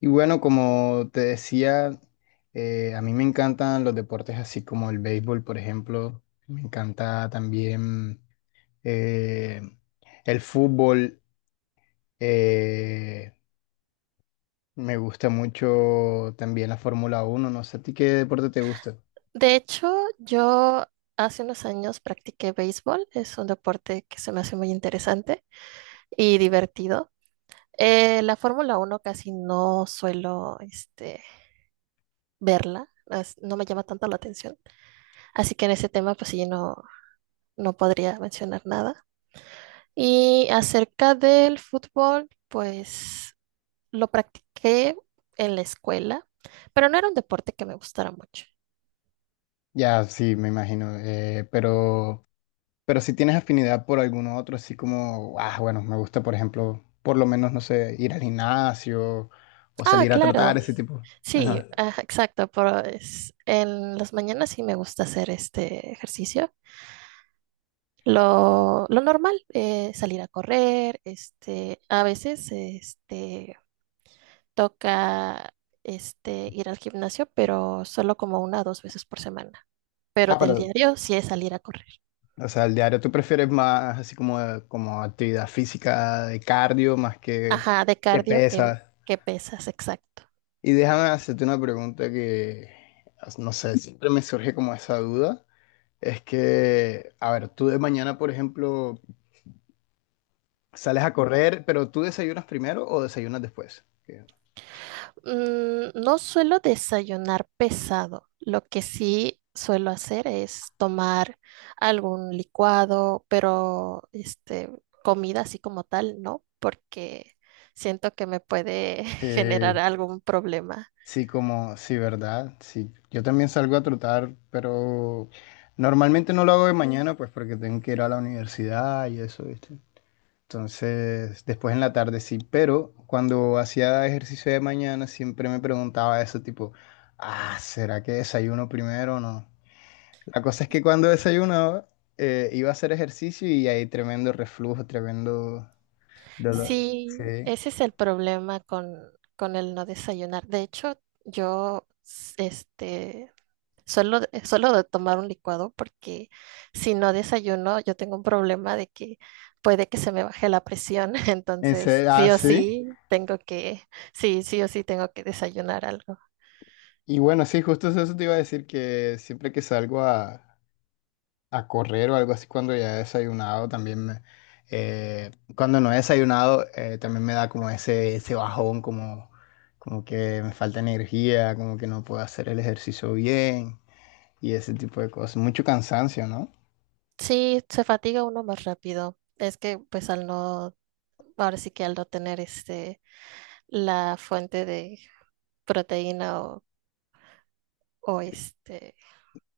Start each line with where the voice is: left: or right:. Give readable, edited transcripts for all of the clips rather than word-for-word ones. left: Y bueno, como te decía, a mí me encantan los deportes así como el béisbol, por ejemplo. Me encanta también eh, el fútbol. eh, Me gusta mucho también la Fórmula 1. No sé a ti qué deporte te gusta.
right: De hecho, yo hace unos años practiqué béisbol, es un deporte que se me hace muy interesante y divertido. La Fórmula Uno casi no suelo verla, no me llama tanto la atención, así que en ese tema pues sí, no, no podría mencionar nada. Y acerca del fútbol, pues lo practiqué en la escuela, pero no era un deporte que me gustara mucho.
left: Ya, sí, me imagino. Pero, si tienes afinidad por alguno otro, así como, ah, bueno, me gusta, por ejemplo, por lo menos, no sé, ir al gimnasio o
right: Ah,
left: salir a tratar
right: claro.
left: ese tipo.
right: Sí,
left: Ajá.
right: ajá, exacto, pero es, en las mañanas sí me gusta hacer este ejercicio. Lo normal, salir a correr, a veces toca ir al gimnasio, pero solo como una o dos veces por semana. Pero
left: Ah,
right: del
left: pero
right: diario sí es salir a correr.
left: O sea, el diario tú prefieres más así como, como actividad física de cardio más
right: Ajá, de
left: que
right: cardio
left: pesas.
right: que pesas, exacto.
left: Y déjame hacerte una pregunta que, no sé, siempre me surge como esa duda. Es que, a ver, tú de mañana, por ejemplo, sales a correr, pero ¿tú desayunas primero o desayunas después? Que-
right: Mm, no suelo desayunar pesado. Lo que sí suelo hacer es tomar algún licuado, pero comida así como tal, no, porque siento que me puede generar
left: que
right: algún problema.
left: sí, como, sí, ¿verdad? Sí, yo también salgo a trotar, pero normalmente no lo hago de mañana, pues porque tengo que ir a la universidad y eso, ¿viste? Entonces, después en la tarde sí, pero cuando hacía ejercicio de mañana siempre me preguntaba eso tipo, ah, ¿será que desayuno primero o no? La cosa es que cuando desayunaba iba a hacer ejercicio y hay tremendo reflujo, tremendo dolor.
right: Sí,
left: Sí.
right: ese es el problema con el no desayunar. De hecho, yo s- este, solo, solo de tomar un licuado porque si no desayuno, yo tengo un problema de que puede que se me baje la presión,
left: En
right: entonces
left: serio, ah,
right: sí o claro.
left: sí.
right: Sí tengo que, sí, sí o sí tengo que desayunar algo.
left: Y bueno, sí, justo eso te iba a decir que siempre que salgo a correr o algo así cuando ya he desayunado, también me, eh, cuando no he desayunado también me da como ese bajón, como, como que me falta energía, como que no puedo hacer el ejercicio bien y ese tipo de cosas. Mucho cansancio, ¿no?
right: Sí, se fatiga uno más rápido. Es que pues al no, ahora sí que al no tener la fuente de proteína o, o este,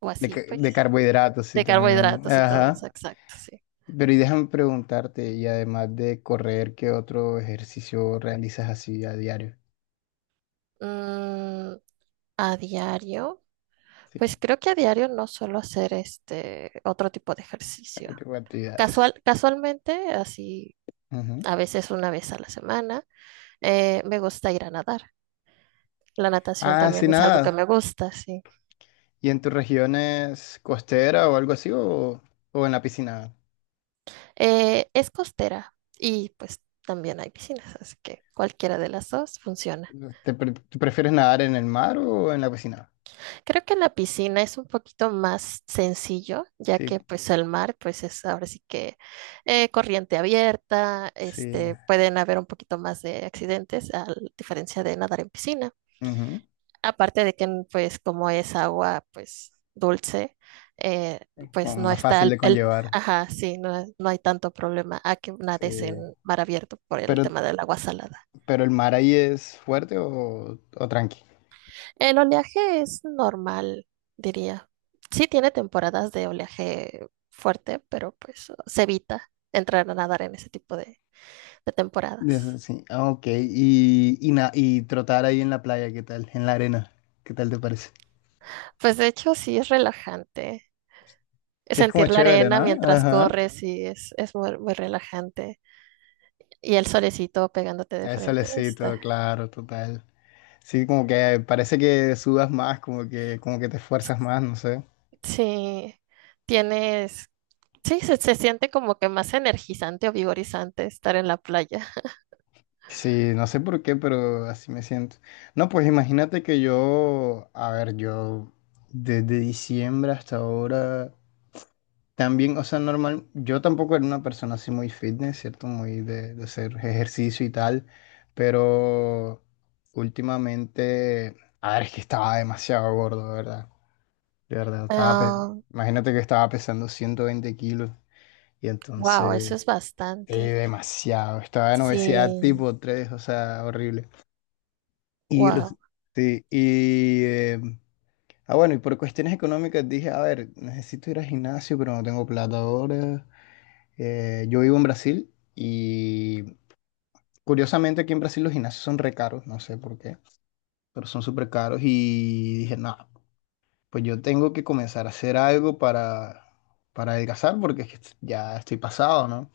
right: o
left: De, ca-
right: así
left: de
right: pues,
left: carbohidratos, sí,
right: de
left: también.
right: carbohidratos y todo eso,
left: Ajá.
right: exacto, sí.
left: Pero y déjame preguntarte, y además de correr, ¿qué otro ejercicio realizas así a diario?
right: Mm, a diario.
left: Sí,
right: Pues creo que a diario no suelo hacer este otro tipo de ejercicio.
left: ¿qué tipo de actividades?
right: Casualmente, así
left: Ujú.
right: a veces una vez a la semana, me gusta ir a nadar. La natación
left: Ah, sí,
right: también es algo que
left: nada.
right: me gusta, sí.
left: ¿Y en tus regiones costera o algo así o en la piscina?
right: Es costera y pues también hay piscinas, así que cualquiera de las dos funciona.
left: ¿Tú prefieres nadar en el mar o en la piscina?
right: Creo que en la piscina es un poquito más sencillo, ya
left: Sí,
right: que pues el mar pues es ahora sí que corriente abierta,
left: sí.
right: pueden haber un poquito más de accidentes a diferencia de nadar en piscina.
left: Ujú.
right: Aparte de que pues como es agua pues dulce, eh,
left: Como
right: pues no
left: más
right: está
left: fácil
right: el,
left: de
right: el-
left: conllevar.
right: Ajá, sí, no, no hay tanto problema a que nades en
left: Sí.
right: mar abierto por el
left: Pero,
right: tema del agua salada.
left: pero el mar ahí es fuerte o tranqui.
right: El oleaje es normal, diría. Sí tiene temporadas de oleaje fuerte, pero pues se evita entrar a nadar en ese tipo de
left: Eso
right: temporadas.
left: sí, ah, ok. Y trotar ahí en la playa, ¿qué tal? En la arena, ¿qué tal te parece?
right: Pues de hecho sí es relajante.
left: Sí, es como
right: Sentir la
left: chévere,
right: arena
left: ¿no?
right: mientras
left: Ajá.
right: corres sí es muy, muy relajante. Y el solecito pegándote de
left: Es
right: frente está.
left: solecito, claro, total. Sí, como que parece que sudas más, como que te esfuerzas más, no sé.
right: Sí, tienes, sí, se siente como que más energizante o vigorizante estar en la playa.
left: Sí, no sé por qué, pero así me siento. No, pues imagínate que yo, a ver, yo desde diciembre hasta ahora, también, o sea, normal, yo tampoco era una persona así muy fitness, ¿cierto? Muy de hacer ejercicio y tal, pero últimamente, a ver, es que estaba demasiado gordo, de ¿verdad? De verdad,
right: Ah,
left: imagínate que estaba pesando 120 kilos y
right: wow,
left: entonces...
right: eso es
left: Sí,
right: bastante.
left: demasiado. Estaba en obesidad
right: Sí,
left: tipo tres, o sea, horrible. Y, res-
right: wow,
left: sí, y ah, bueno, y por cuestiones económicas dije, a ver, necesito ir al gimnasio, pero no tengo plata ahora. Yo vivo en Brasil y curiosamente aquí en Brasil los gimnasios son re caros, no sé por qué, pero son súper caros. Y dije, no, pues yo tengo que comenzar a hacer algo para adelgazar porque es que ya estoy pasado, ¿no?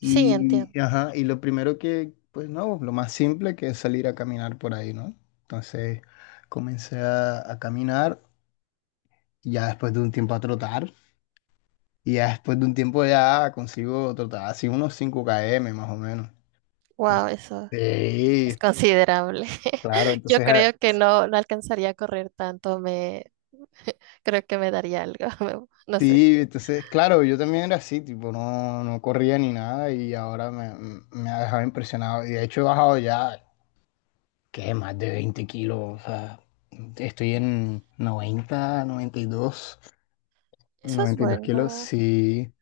right: sí, entiendo.
left: Y, ajá, y lo primero que, pues no, lo más simple que es salir a caminar por ahí, ¿no? Entonces comencé a caminar, y ya después de un tiempo a trotar, y ya después de un tiempo ya consigo trotar así unos 5 km más o menos.
right: Wow,
left: Entonces,
right: eso es
left: sí,
right: considerable.
left: claro,
right: Yo
left: entonces, ah,
right: creo que no, no alcanzaría a correr tanto, me creo que me daría algo, no sé.
left: sí, entonces, claro, yo también era así, tipo, no, no corría ni nada y ahora me ha dejado impresionado. Y de hecho he bajado ya. Que más de 20 kilos, o sea, estoy en 90, 92,
right: Eso es
left: 92 kilos,
right: bueno.
left: sí,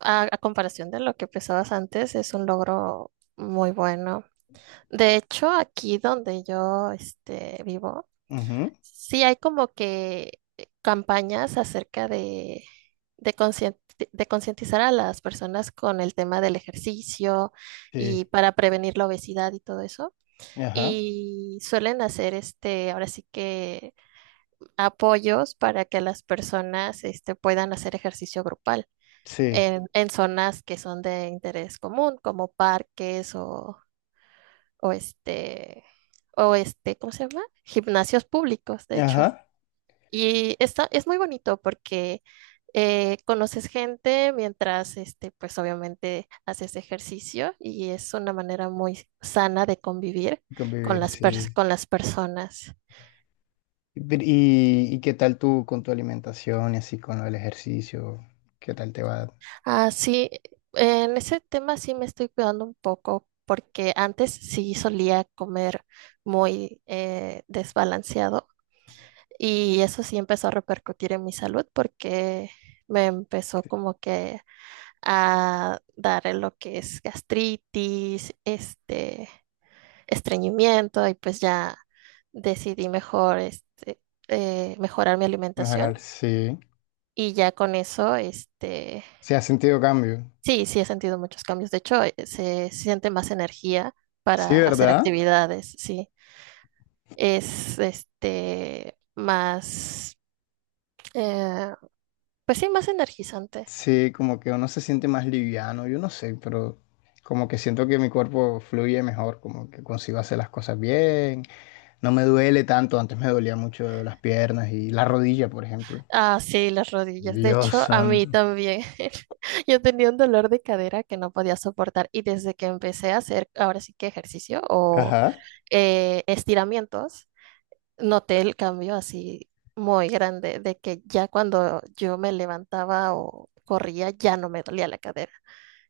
right: A comparación de lo que pesabas antes, es un logro muy bueno. De hecho, aquí donde yo vivo,
left: ujú,
right: sí, hay como que campañas acerca de, de, conscien- de concientizar a las personas con el tema del ejercicio
left: sí,
right: y para prevenir la obesidad y todo eso.
left: ajá,
right: Y suelen hacer ahora sí que apoyos para que las personas puedan hacer ejercicio grupal
left: sí,
right: en zonas que son de interés común, como parques o, o este, o este, ¿cómo se llama? Gimnasios públicos, de hecho.
left: ajá,
right: Y está, es muy bonito porque conoces gente mientras, pues obviamente haces ejercicio y es una manera muy sana de convivir con
left: convivir, sí.
right: con las personas.
left: Pero, ¿y qué tal tú con tu alimentación y así con el ejercicio? ¿Qué tal te va a
right: Ah, sí, en ese tema sí me estoy cuidando un poco porque antes sí solía comer muy desbalanceado y eso sí empezó a repercutir en mi salud porque me empezó como que a dar lo que es gastritis, estreñimiento y pues ya decidí mejor mejorar mi
left: mejorar?
right: alimentación
left: Sí,
right: y ya con eso,
left: sí, has sentido cambio.
right: sí, sí he sentido muchos cambios. De hecho, se siente más energía
left: Sí,
right: para hacer
left: ¿verdad?
right: actividades, sí. Es este más, eh, pues sí, más energizante.
left: Sí, como que uno se siente más liviano, yo no sé, pero como que siento que mi cuerpo fluye mejor, como que consigo hacer las cosas bien. No me duele tanto, antes me dolía mucho las piernas y la rodilla, por ejemplo.
right: Ah, sí, las rodillas. De
left: Dios
right: hecho, a mí
left: santo.
right: también. Yo tenía un dolor de cadera que no podía soportar y desde que empecé a hacer ahora sí que ejercicio o
left: Ajá.
right: estiramientos, noté el cambio así muy grande de que ya cuando yo me levantaba o corría ya no me dolía la cadera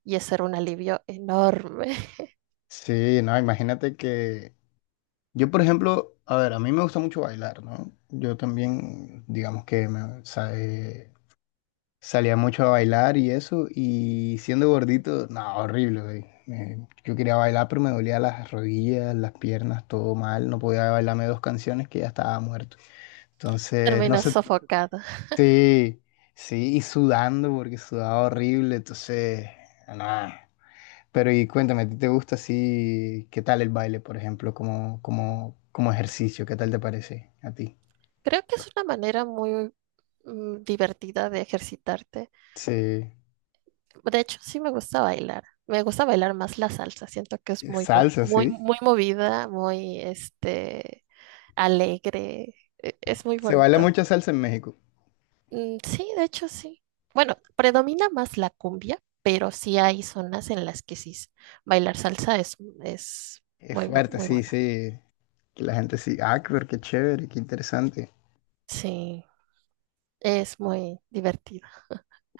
right: y eso era un alivio enorme.
left: Sí, no, imagínate que yo, por ejemplo, a ver, a mí me gusta mucho bailar, ¿no? Yo también, digamos que me salía mucho a bailar y eso, y siendo gordito, no, horrible, güey. Yo quería bailar, pero me dolía las rodillas, las piernas, todo mal, no podía bailarme dos canciones que ya estaba muerto. Entonces, no
right: Terminas
left: sé,
right: sofocada.
left: sí, sí, y sudando porque sudaba horrible, entonces, nada. Pero y cuéntame, ¿a ti te gusta así? ¿Qué tal el baile, por ejemplo, como ejercicio? ¿Qué tal te parece a ti?
right: Creo que es una manera muy divertida de ejercitarte.
left: Sí,
right: De hecho, sí me gusta bailar. Me gusta bailar más la salsa. Siento que es muy,
left: salsa,
right: muy,
left: sí.
right: muy movida, muy, alegre. Es muy
left: Se baila
right: bonito.
left: mucha salsa en México.
right: Mm, sí, de hecho, sí. Bueno, predomina más la cumbia, pero sí hay zonas en las que bailar salsa es
left: Es
right: muy,
left: fuerte,
right: muy
left: sí,
right: bueno.
left: sí. Que la gente sí, ah, pero qué chévere, qué interesante.
right: Sí, es muy divertido.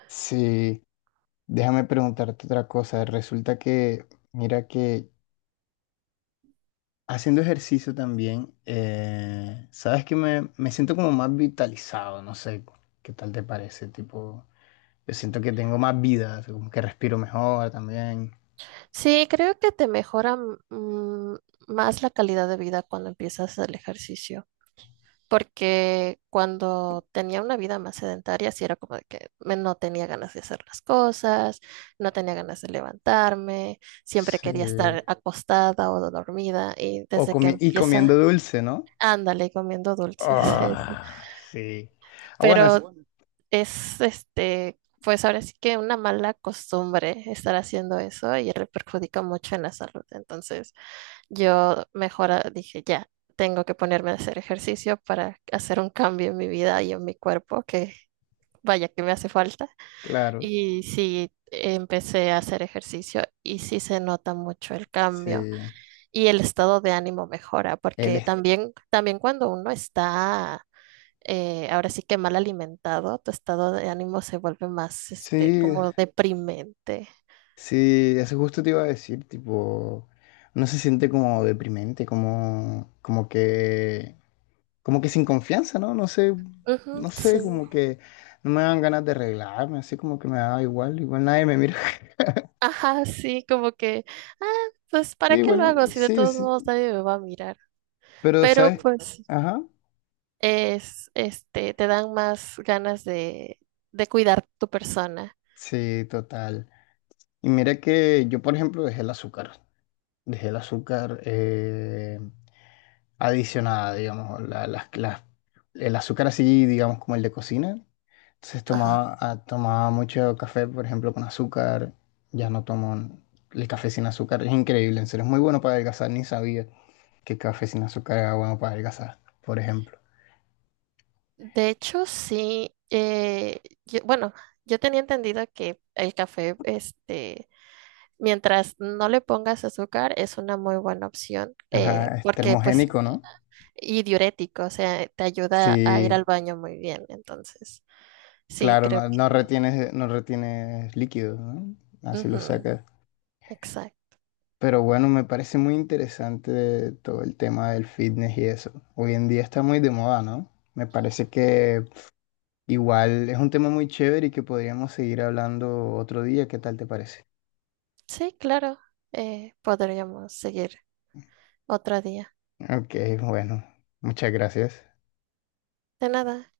left: Sí, déjame preguntarte otra cosa. Resulta que, mira que haciendo ejercicio también, sabes que me siento como más vitalizado, no sé qué tal te parece, tipo, yo siento que tengo más vida, así como que respiro mejor también,
right: Sí, creo que te mejora mm, más la calidad de vida cuando empiezas el ejercicio. Porque cuando tenía una vida más sedentaria, sí era como de que no tenía ganas de hacer las cosas, no tenía ganas de levantarme, siempre quería
left: sí.
right: estar acostada o dormida y
left: O
right: desde que
left: comi- y comiendo
right: empieza,
left: dulce, ¿no?
right: ándale comiendo dulces. es-
left: Ah, sí. Ah, bueno,
right: Pero es pues ahora sí que una mala costumbre estar haciendo eso y le perjudica mucho en la salud. Entonces, yo mejor ah, dije, ya, tengo que ponerme a hacer ejercicio para hacer un cambio en mi vida y en mi cuerpo, que vaya que me hace falta.
left: claro,
right: Y sí, empecé a hacer ejercicio y sí se nota mucho el cambio
left: sí.
right: y el estado de ánimo mejora,
left: Él
right: porque
left: es,
right: también, también cuando uno está, ahora sí que mal alimentado, tu estado de ánimo se vuelve más,
left: sí,
right: como deprimente.
left: sí, eso justo te iba a decir, tipo, no se siente como deprimente, como que sin confianza, ¿no? No sé,
right: Ujú,
left: no sé,
right: sí.
left: como que no me dan ganas de arreglarme, así como que me da igual, igual nadie me mira.
right: Ajá, sí, como que, ah, pues ¿para
left: Sí,
right: qué lo
left: bueno,
right: hago si de
left: sí,
right: todos
left: sí,
right: modos nadie me va a mirar?
left: pero,
right: Pero
left: ¿sabes?
right: pues
left: Ajá,
right: es, te dan más ganas de cuidar tu persona.
left: sí, total. Y mira que yo, por ejemplo, dejé el azúcar adicionada, digamos, el azúcar así, digamos, como el de cocina. Entonces
right: Ajá.
left: tomaba, ah, tomaba mucho café, por ejemplo, con azúcar. Ya no tomo el café sin azúcar. Es increíble, en serio. Es muy bueno para adelgazar. Ni sabía que el café sin azúcar era bueno para adelgazar, por ejemplo.
right: De hecho, sí, bueno, yo tenía entendido que el café, mientras no le pongas azúcar, es una muy buena opción,
left: Ajá, es
right: porque pues,
left: termogénico, ¿no?
right: y diurético, o sea, te ayuda a ir
left: Sí,
right: al baño muy bien, entonces, sí,
left: claro,
right: creo
left: no, no
right: que...
left: retienes, no retienes líquidos, ¿no? Así lo
right: Ujú.
left: sacas.
right: Exacto.
left: Pero bueno, me parece muy interesante todo el tema del fitness y eso. Hoy en día está muy de moda, ¿no? Me parece que igual es un tema muy chévere y que podríamos seguir hablando otro día. ¿Qué tal te parece?
right: Sí, claro. Podríamos seguir otro día.
left: Ok, bueno, muchas gracias.
right: De nada.